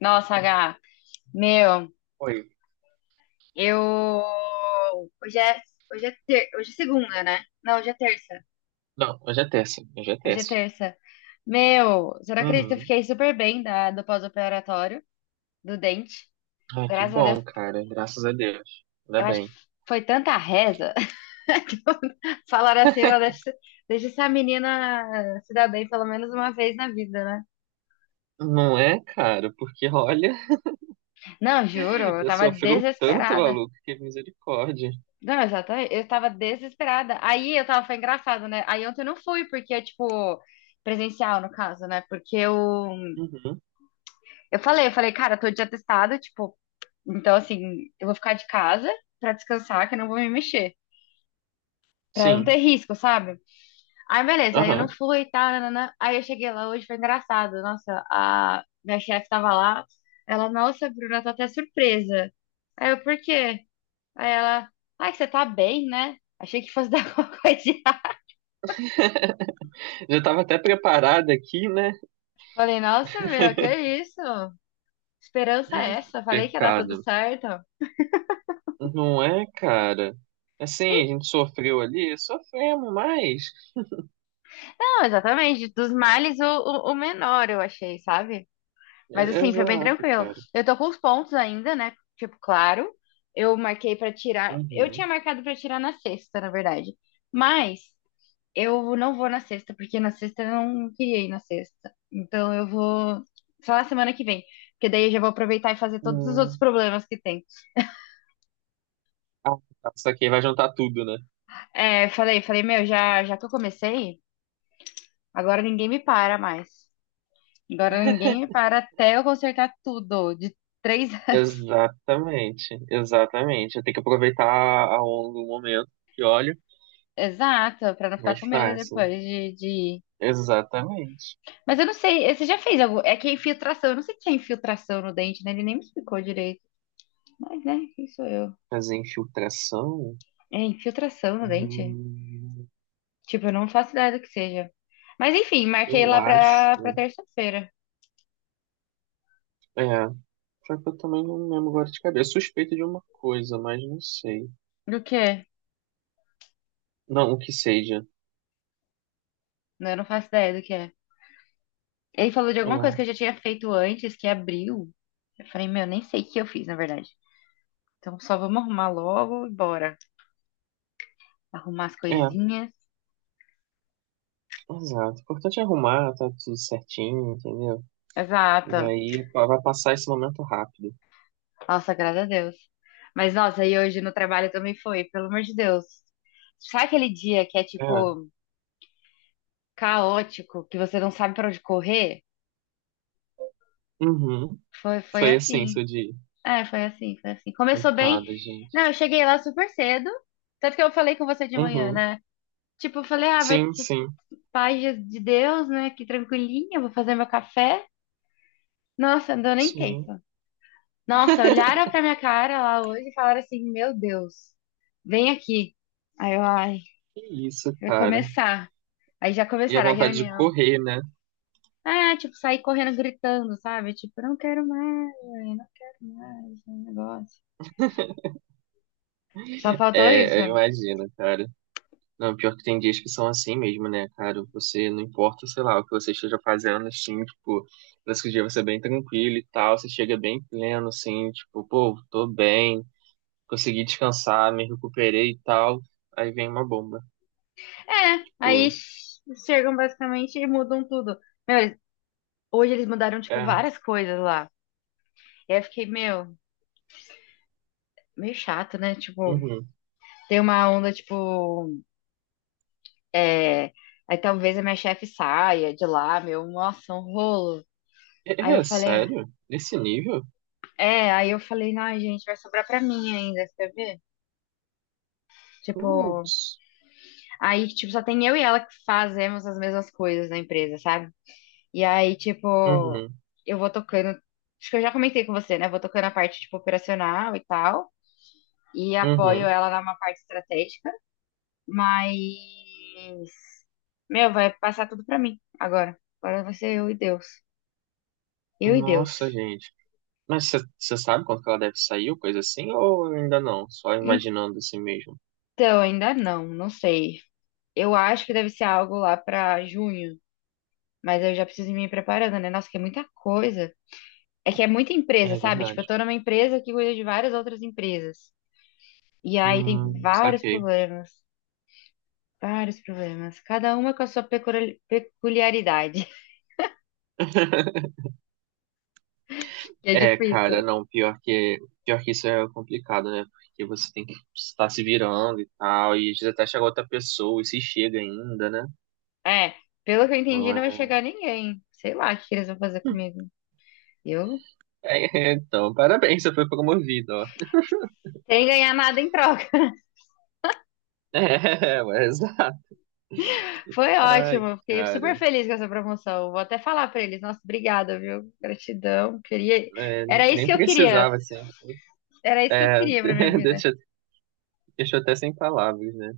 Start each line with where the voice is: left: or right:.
left: Nossa, H, meu,
right: Oi.
left: eu. Hoje é, hoje é segunda, né? Não, hoje é terça.
right: Não, hoje é terça. Hoje é
left: Hoje é
right: terça.
left: terça. Meu, você não acredita, eu
right: Uhum.
left: fiquei super bem do pós-operatório, do dente.
right: Ai, que
left: Graças a Deus.
right: bom, cara. Graças a Deus. Ainda
left: Eu acho que
right: bem.
left: foi tanta reza. que Falaram assim, "Ó, deixa... deixa essa menina se dar bem pelo menos uma vez na vida, né?
right: Não é, cara? Porque, olha,
left: Não, juro, eu
right: já
left: tava
right: sofreu tanto,
left: desesperada.
right: maluco, que misericórdia.
left: Não, exatamente. Eu tava desesperada. Aí eu tava, foi engraçado, né? Aí ontem eu não fui, porque, é tipo, presencial, no caso, né? Porque eu,
right: Uhum.
left: eu falei, cara, eu tô de atestado, tipo, então, assim, eu vou ficar de casa pra descansar, que eu não vou me mexer, pra não ter
right: Sim.
left: risco, sabe? Aí, beleza, aí eu não
right: Aham.
left: fui e tal, nananã. Aí eu cheguei lá hoje, foi engraçado. Nossa, a minha chefe tava lá, ela, nossa, Bruna, eu tô até surpresa. Aí eu, por quê? Aí ela, ai, que você tá bem, né? Achei que fosse dar alguma coisa.
right: Já tava até preparada aqui, né?
left: Falei, nossa, meu, que é isso? Esperança é essa? Falei que ia dar tudo
right: Pecado.
left: certo.
right: Não é, cara?
left: Sim,
right: Assim, a gente sofreu ali, sofremos mais.
left: não, exatamente. Dos males, o menor, eu achei, sabe? Mas assim, foi bem
right: Exato,
left: tranquilo.
right: cara.
left: Eu tô com os pontos ainda, né? Tipo, claro. Eu marquei pra tirar. Eu tinha
right: Uhum.
left: marcado pra tirar na sexta, na verdade. Mas eu não vou na sexta, porque na sexta eu não queria ir na sexta. Então eu vou só na semana que vem. Porque daí eu já vou aproveitar e fazer todos os outros
right: Hum.
left: problemas que tem.
right: Ah, tá. Isso aqui vai juntar tudo, né?
left: É, falei, falei, meu, já que eu comecei. Agora ninguém me para mais. Agora ninguém me para até eu consertar tudo. De 3 anos.
right: Exatamente, exatamente. Tem que aproveitar a onda do momento que olha,
left: Exato, pra não ficar
right: mais
left: com medo
right: fácil.
left: depois.
right: Exatamente.
left: Mas eu não sei, você já fez algo? É que é infiltração, eu não sei se é infiltração no dente, né? Ele nem me explicou direito. Mas, né, quem sou eu?
right: Fazer infiltração,
left: É infiltração no dente?
right: hum,
left: Tipo, eu não faço ideia do que seja. Mas enfim, marquei
right: eu
left: lá pra, pra
right: acho.
left: terça-feira.
right: É, só que eu também não lembro agora de cabeça. Suspeito de uma coisa, mas não sei.
left: Do que é?
right: Não, o que seja.
left: Não, eu não faço ideia do que é. Ele falou de
right: É,
left: alguma coisa que eu já tinha feito antes, que abriu. Eu falei, meu, nem sei o que eu fiz, na verdade. Então só vamos arrumar logo e bora. Arrumar as
right: é,
left: coisinhas.
right: exato. O importante é arrumar, tá tudo certinho, entendeu? E
left: Exato.
right: aí pá, vai passar esse momento rápido.
left: Nossa, graças a Deus. Mas nossa, e hoje no trabalho também foi, pelo amor de Deus. Sabe aquele dia que é
right: É,
left: tipo caótico, que você não sabe pra onde correr?
right: uhum.
left: Foi, foi
right: Foi assim,
left: assim.
right: seu dia.
left: É, foi assim, foi assim. Começou bem.
right: Coitada, gente.
left: Não, eu cheguei lá super cedo. Tanto que eu falei com você de manhã,
right: Uhum.
left: né? Tipo, eu falei, ah, vai
right: Sim,
left: ter
right: sim,
left: paz de Deus, né? Que tranquilinha, vou fazer meu café. Nossa, não deu nem
right: sim.
left: tempo. Nossa, olharam pra minha cara lá hoje e falaram assim: Meu Deus, vem aqui. Aí eu, ai,
right: Que isso,
left: vai
right: cara.
left: começar. Aí já
right: E a
left: começaram a
right: vontade de
left: reunião.
right: correr, né?
left: Ah, tipo, saí correndo gritando, sabe? Tipo, não quero mais, não quero mais, esse negócio. Só faltou isso.
right: É, eu imagino, cara. Não, pior que tem dias que são assim mesmo, né, cara? Você não importa, sei lá, o que você esteja fazendo, assim, tipo, parece que o dia vai ser bem tranquilo e tal, você chega bem pleno, assim, tipo, pô, tô bem, consegui descansar, me recuperei e tal. Aí vem uma bomba.
left: É, aí
right: Tipo,
left: chegam basicamente e mudam tudo. Meu, hoje eles mudaram, tipo,
right: é,
left: várias coisas lá. E aí eu fiquei, meu, meio chato, né? Tipo,
right: uhum.
left: tem uma onda, tipo. É, aí talvez a minha chefe saia de lá, meu, nossa, um rolo. Aí
right: É,
left: eu
right: é
left: falei,
right: sério? Nesse nível?
left: é, aí eu falei, ai, gente, vai sobrar pra mim ainda, você quer ver? Tipo,
right: Putz.
left: aí, tipo, só tem eu e ela que fazemos as mesmas coisas na empresa, sabe? E aí, tipo,
right: Uhum,
left: eu vou tocando, acho que eu já comentei com você, né? Vou tocando a parte, tipo, operacional e tal, e apoio
right: uhum.
left: ela na uma parte estratégica, mas, meu, vai passar tudo pra mim agora. Agora vai ser eu e Deus. Eu e Deus.
right: Nossa, gente. Mas você sabe quando que ela deve sair ou coisa assim? Ou ainda não? Só imaginando assim mesmo.
left: Então, ainda não, não sei. Eu acho que deve ser algo lá pra junho, mas eu já preciso ir me preparando, né? Nossa, que é muita coisa. É que é muita empresa,
right: É
left: sabe? Tipo, eu
right: verdade.
left: tô numa empresa que cuida de várias outras empresas. E aí tem vários
right: Saquei.
left: problemas, vários problemas. Cada uma com a sua peculiaridade, que é
right: É, cara,
left: difícil.
right: não, pior que isso é complicado, né? Porque você tem que estar se virando e tal, e às vezes até chegar outra pessoa e se chega ainda, né?
left: É, pelo que eu entendi,
right: Então,
left: não vai
right: é...
left: chegar ninguém. Sei lá o que que eles vão fazer comigo. Eu,
right: é, é, então, parabéns, você foi promovido, ó.
left: sem ganhar nada em troca.
right: É, ué, exato.
left: Foi
right: Ai,
left: ótimo, eu fiquei
right: cara,
left: super feliz com essa promoção. Vou até falar pra eles, nossa, obrigada, viu? Gratidão.
right: é,
left: Era isso
right: nem
left: que eu queria.
right: precisava, assim.
left: Era isso que eu
right: É,
left: queria pra minha vida.
right: deixa, deixa eu até sem palavras, né?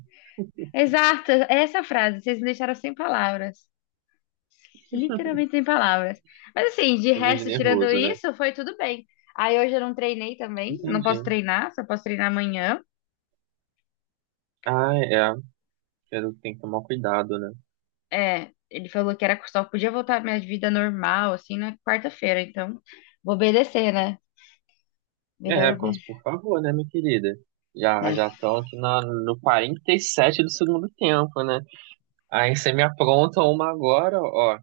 left: Exato, essa frase, vocês me deixaram sem palavras. Literalmente sem palavras. Mas assim, de
right: Indo de
left: resto, tirando
right: nervoso, né?
left: isso, foi tudo bem. Aí hoje eu não treinei também, não
right: Entendi.
left: posso treinar, só posso treinar amanhã.
right: Ah, é. Pelo que tem que tomar cuidado, né?
left: É, ele falou que era só podia voltar à minha vida normal assim na quarta-feira, então vou obedecer, né? Melhor
right: É, Cons,
left: obedecer.
right: por favor, né, minha querida? Já
left: É,
right: já estão aqui na, no 47 do segundo tempo, né? Aí você me apronta uma agora, ó.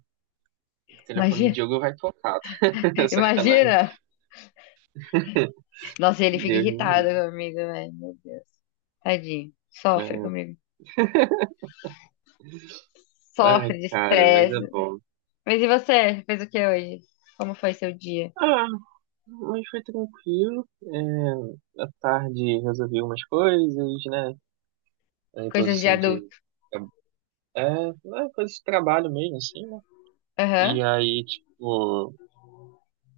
right: O telefone do
left: imagina,
right: Diogo vai tocar. Sacanagem.
left: imagina. Nossa, ele fica
right: Deus me
left: irritado
right: livre.
left: comigo, velho. Meu Deus. Tadinho. Sofre comigo.
right: É. Ai,
left: Sofre de
right: cara, mas
left: estresse.
right: é bom.
left: Mas e você? Fez o que hoje? Como foi seu dia?
right: Ah, mas foi tranquilo. É, à tarde resolvi umas coisas, né? Aí, depois
left: Coisas de
right: assim de.
left: adulto.
right: É, é, coisa de trabalho mesmo, assim, né?
left: Aham,
right: E aí, tipo,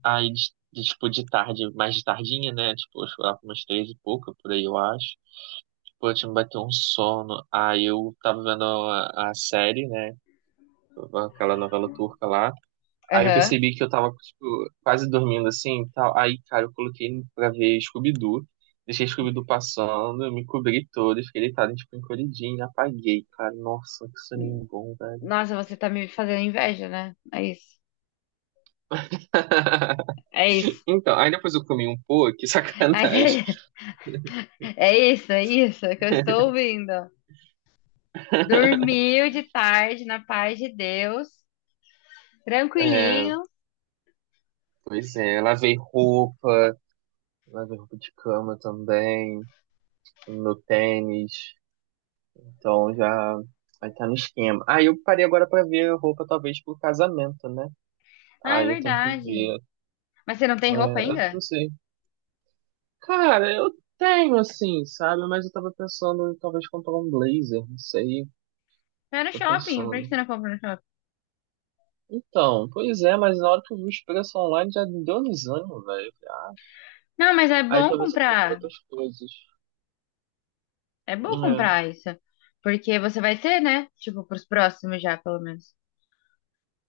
right: aí, tipo, de tarde, mais de tardinha, né? Tipo, eu fui lá pra umas três e pouca, por aí eu acho. Tipo, eu tinha me bateu um sono. Aí eu tava vendo a série, né? Aquela novela turca lá. Aí eu
left: aham.
right: percebi que eu tava, tipo, quase dormindo assim e tal. Aí, cara, eu coloquei pra ver Scooby-Doo. Deixei Scooby-Doo passando, eu me cobri todo e fiquei deitado, tipo, encolhidinho. Apaguei, cara. Nossa, que soninho bom, velho.
left: Nossa, você tá me fazendo inveja, né? É isso. É isso.
right: Então, aí depois eu comi um pô, que sacanagem.
left: Ai, é isso, é isso que eu estou ouvindo. Dormiu de tarde, na paz de Deus.
right: É,
left: Tranquilinho.
right: pois é, eu lavei roupa de cama também, meu tênis, então já vai tá no esquema. Ah, eu parei agora pra ver roupa talvez pro casamento, né?
left: Ah, é
right: Aí eu tenho que
left: verdade.
right: ver,
left: Mas você não tem roupa
right: é, eu
left: ainda?
right: não sei. Cara, eu tenho assim, sabe? Mas eu tava pensando em talvez comprar um blazer, não sei,
left: Vai no
right: tô
left: shopping. Por que
right: pensando.
left: você não compra no shopping?
right: Então, pois é, mas na hora que eu vi os preços online já me deu um desânimo, velho. Eu falei, ah,
left: Não, mas é
right: aí
left: bom
right: talvez eu compre
left: comprar.
right: outras coisas.
left: É bom
right: É.
left: comprar isso. Porque você vai ter, né? Tipo, pros próximos já, pelo menos.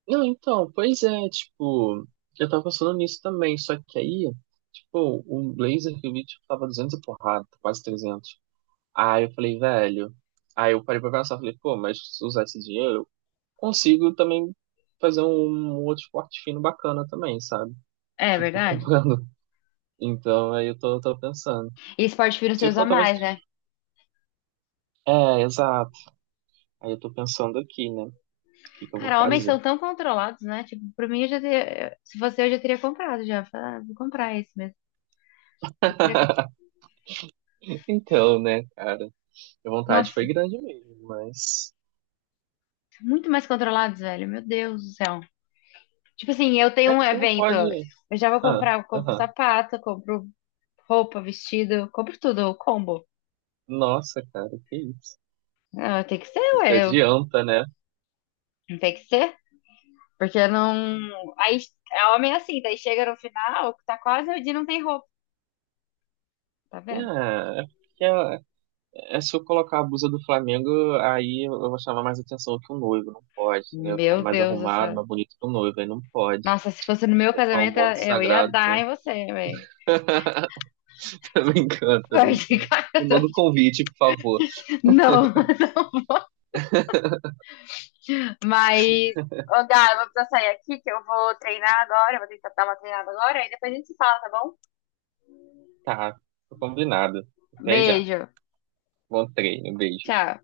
right: Não, então, pois é, tipo, eu tava pensando nisso também, só que aí, tipo, o blazer que eu vi, tipo, tava 200 e porrada, quase 300. Aí eu falei, velho, aí eu parei pra pensar, falei, pô, mas se usar esse dinheiro, eu consigo também fazer um, um outro esporte fino bacana também, sabe?
left: É
right: Tipo,
left: verdade.
right: comprando. Então, aí eu tô, tô pensando.
left: E esporte fino você
right: Se
left: usa
right: for, talvez...
left: mais, né?
right: É, exato. Aí eu tô pensando aqui, né? O que que eu vou
left: Cara, homens
right: fazer?
left: são tão controlados, né? Tipo, pra mim, eu já teria... Se fosse eu, já teria comprado já. Falar, ah, vou comprar esse mesmo. Já teria co-
right: Então, né, cara, a vontade
left: Nossa,
right: foi grande mesmo, mas...
left: muito mais controlados, velho. Meu Deus do céu. Tipo assim, eu tenho
right: É
left: um
right: porque não
left: evento.
right: pode.
left: Eu já vou
right: Ah,
left: comprar, eu compro
right: aham.
left: sapato, compro roupa, vestido, compro tudo, o combo.
right: Nossa, cara, que isso.
left: Ah, tem que ser,
right: A
left: ué.
right: gente adianta, né?
left: Não tem que ser. Porque não. Aí é homem assim, daí chega no final, tá quase o dia não tem roupa, tá vendo?
right: Ah, é porque ah, é, se eu colocar a blusa do Flamengo, aí eu vou chamar mais atenção que o noivo, não pode, entendeu? Ficar
left: Meu
right: mais
left: Deus do
right: arrumado,
left: céu.
right: mais bonito que o noivo, aí não pode.
left: Nossa, se fosse no meu
right: Colocar um
left: casamento,
right: manto
left: eu ia
right: sagrado.
left: dar
right: Tô,
left: em você, velho.
right: tô brincando, tô
left: Forte,
right: brincando. Me
left: cara.
right: manda o convite, por favor.
left: Não, mas. Ô, Gá, eu vou precisar sair aqui, que eu vou treinar agora, eu vou tentar dar uma treinada agora, aí depois a gente se fala, tá bom?
right: Tá, tô combinado. Até já.
left: Beijo.
right: Bom treino, beijo.
left: Tchau.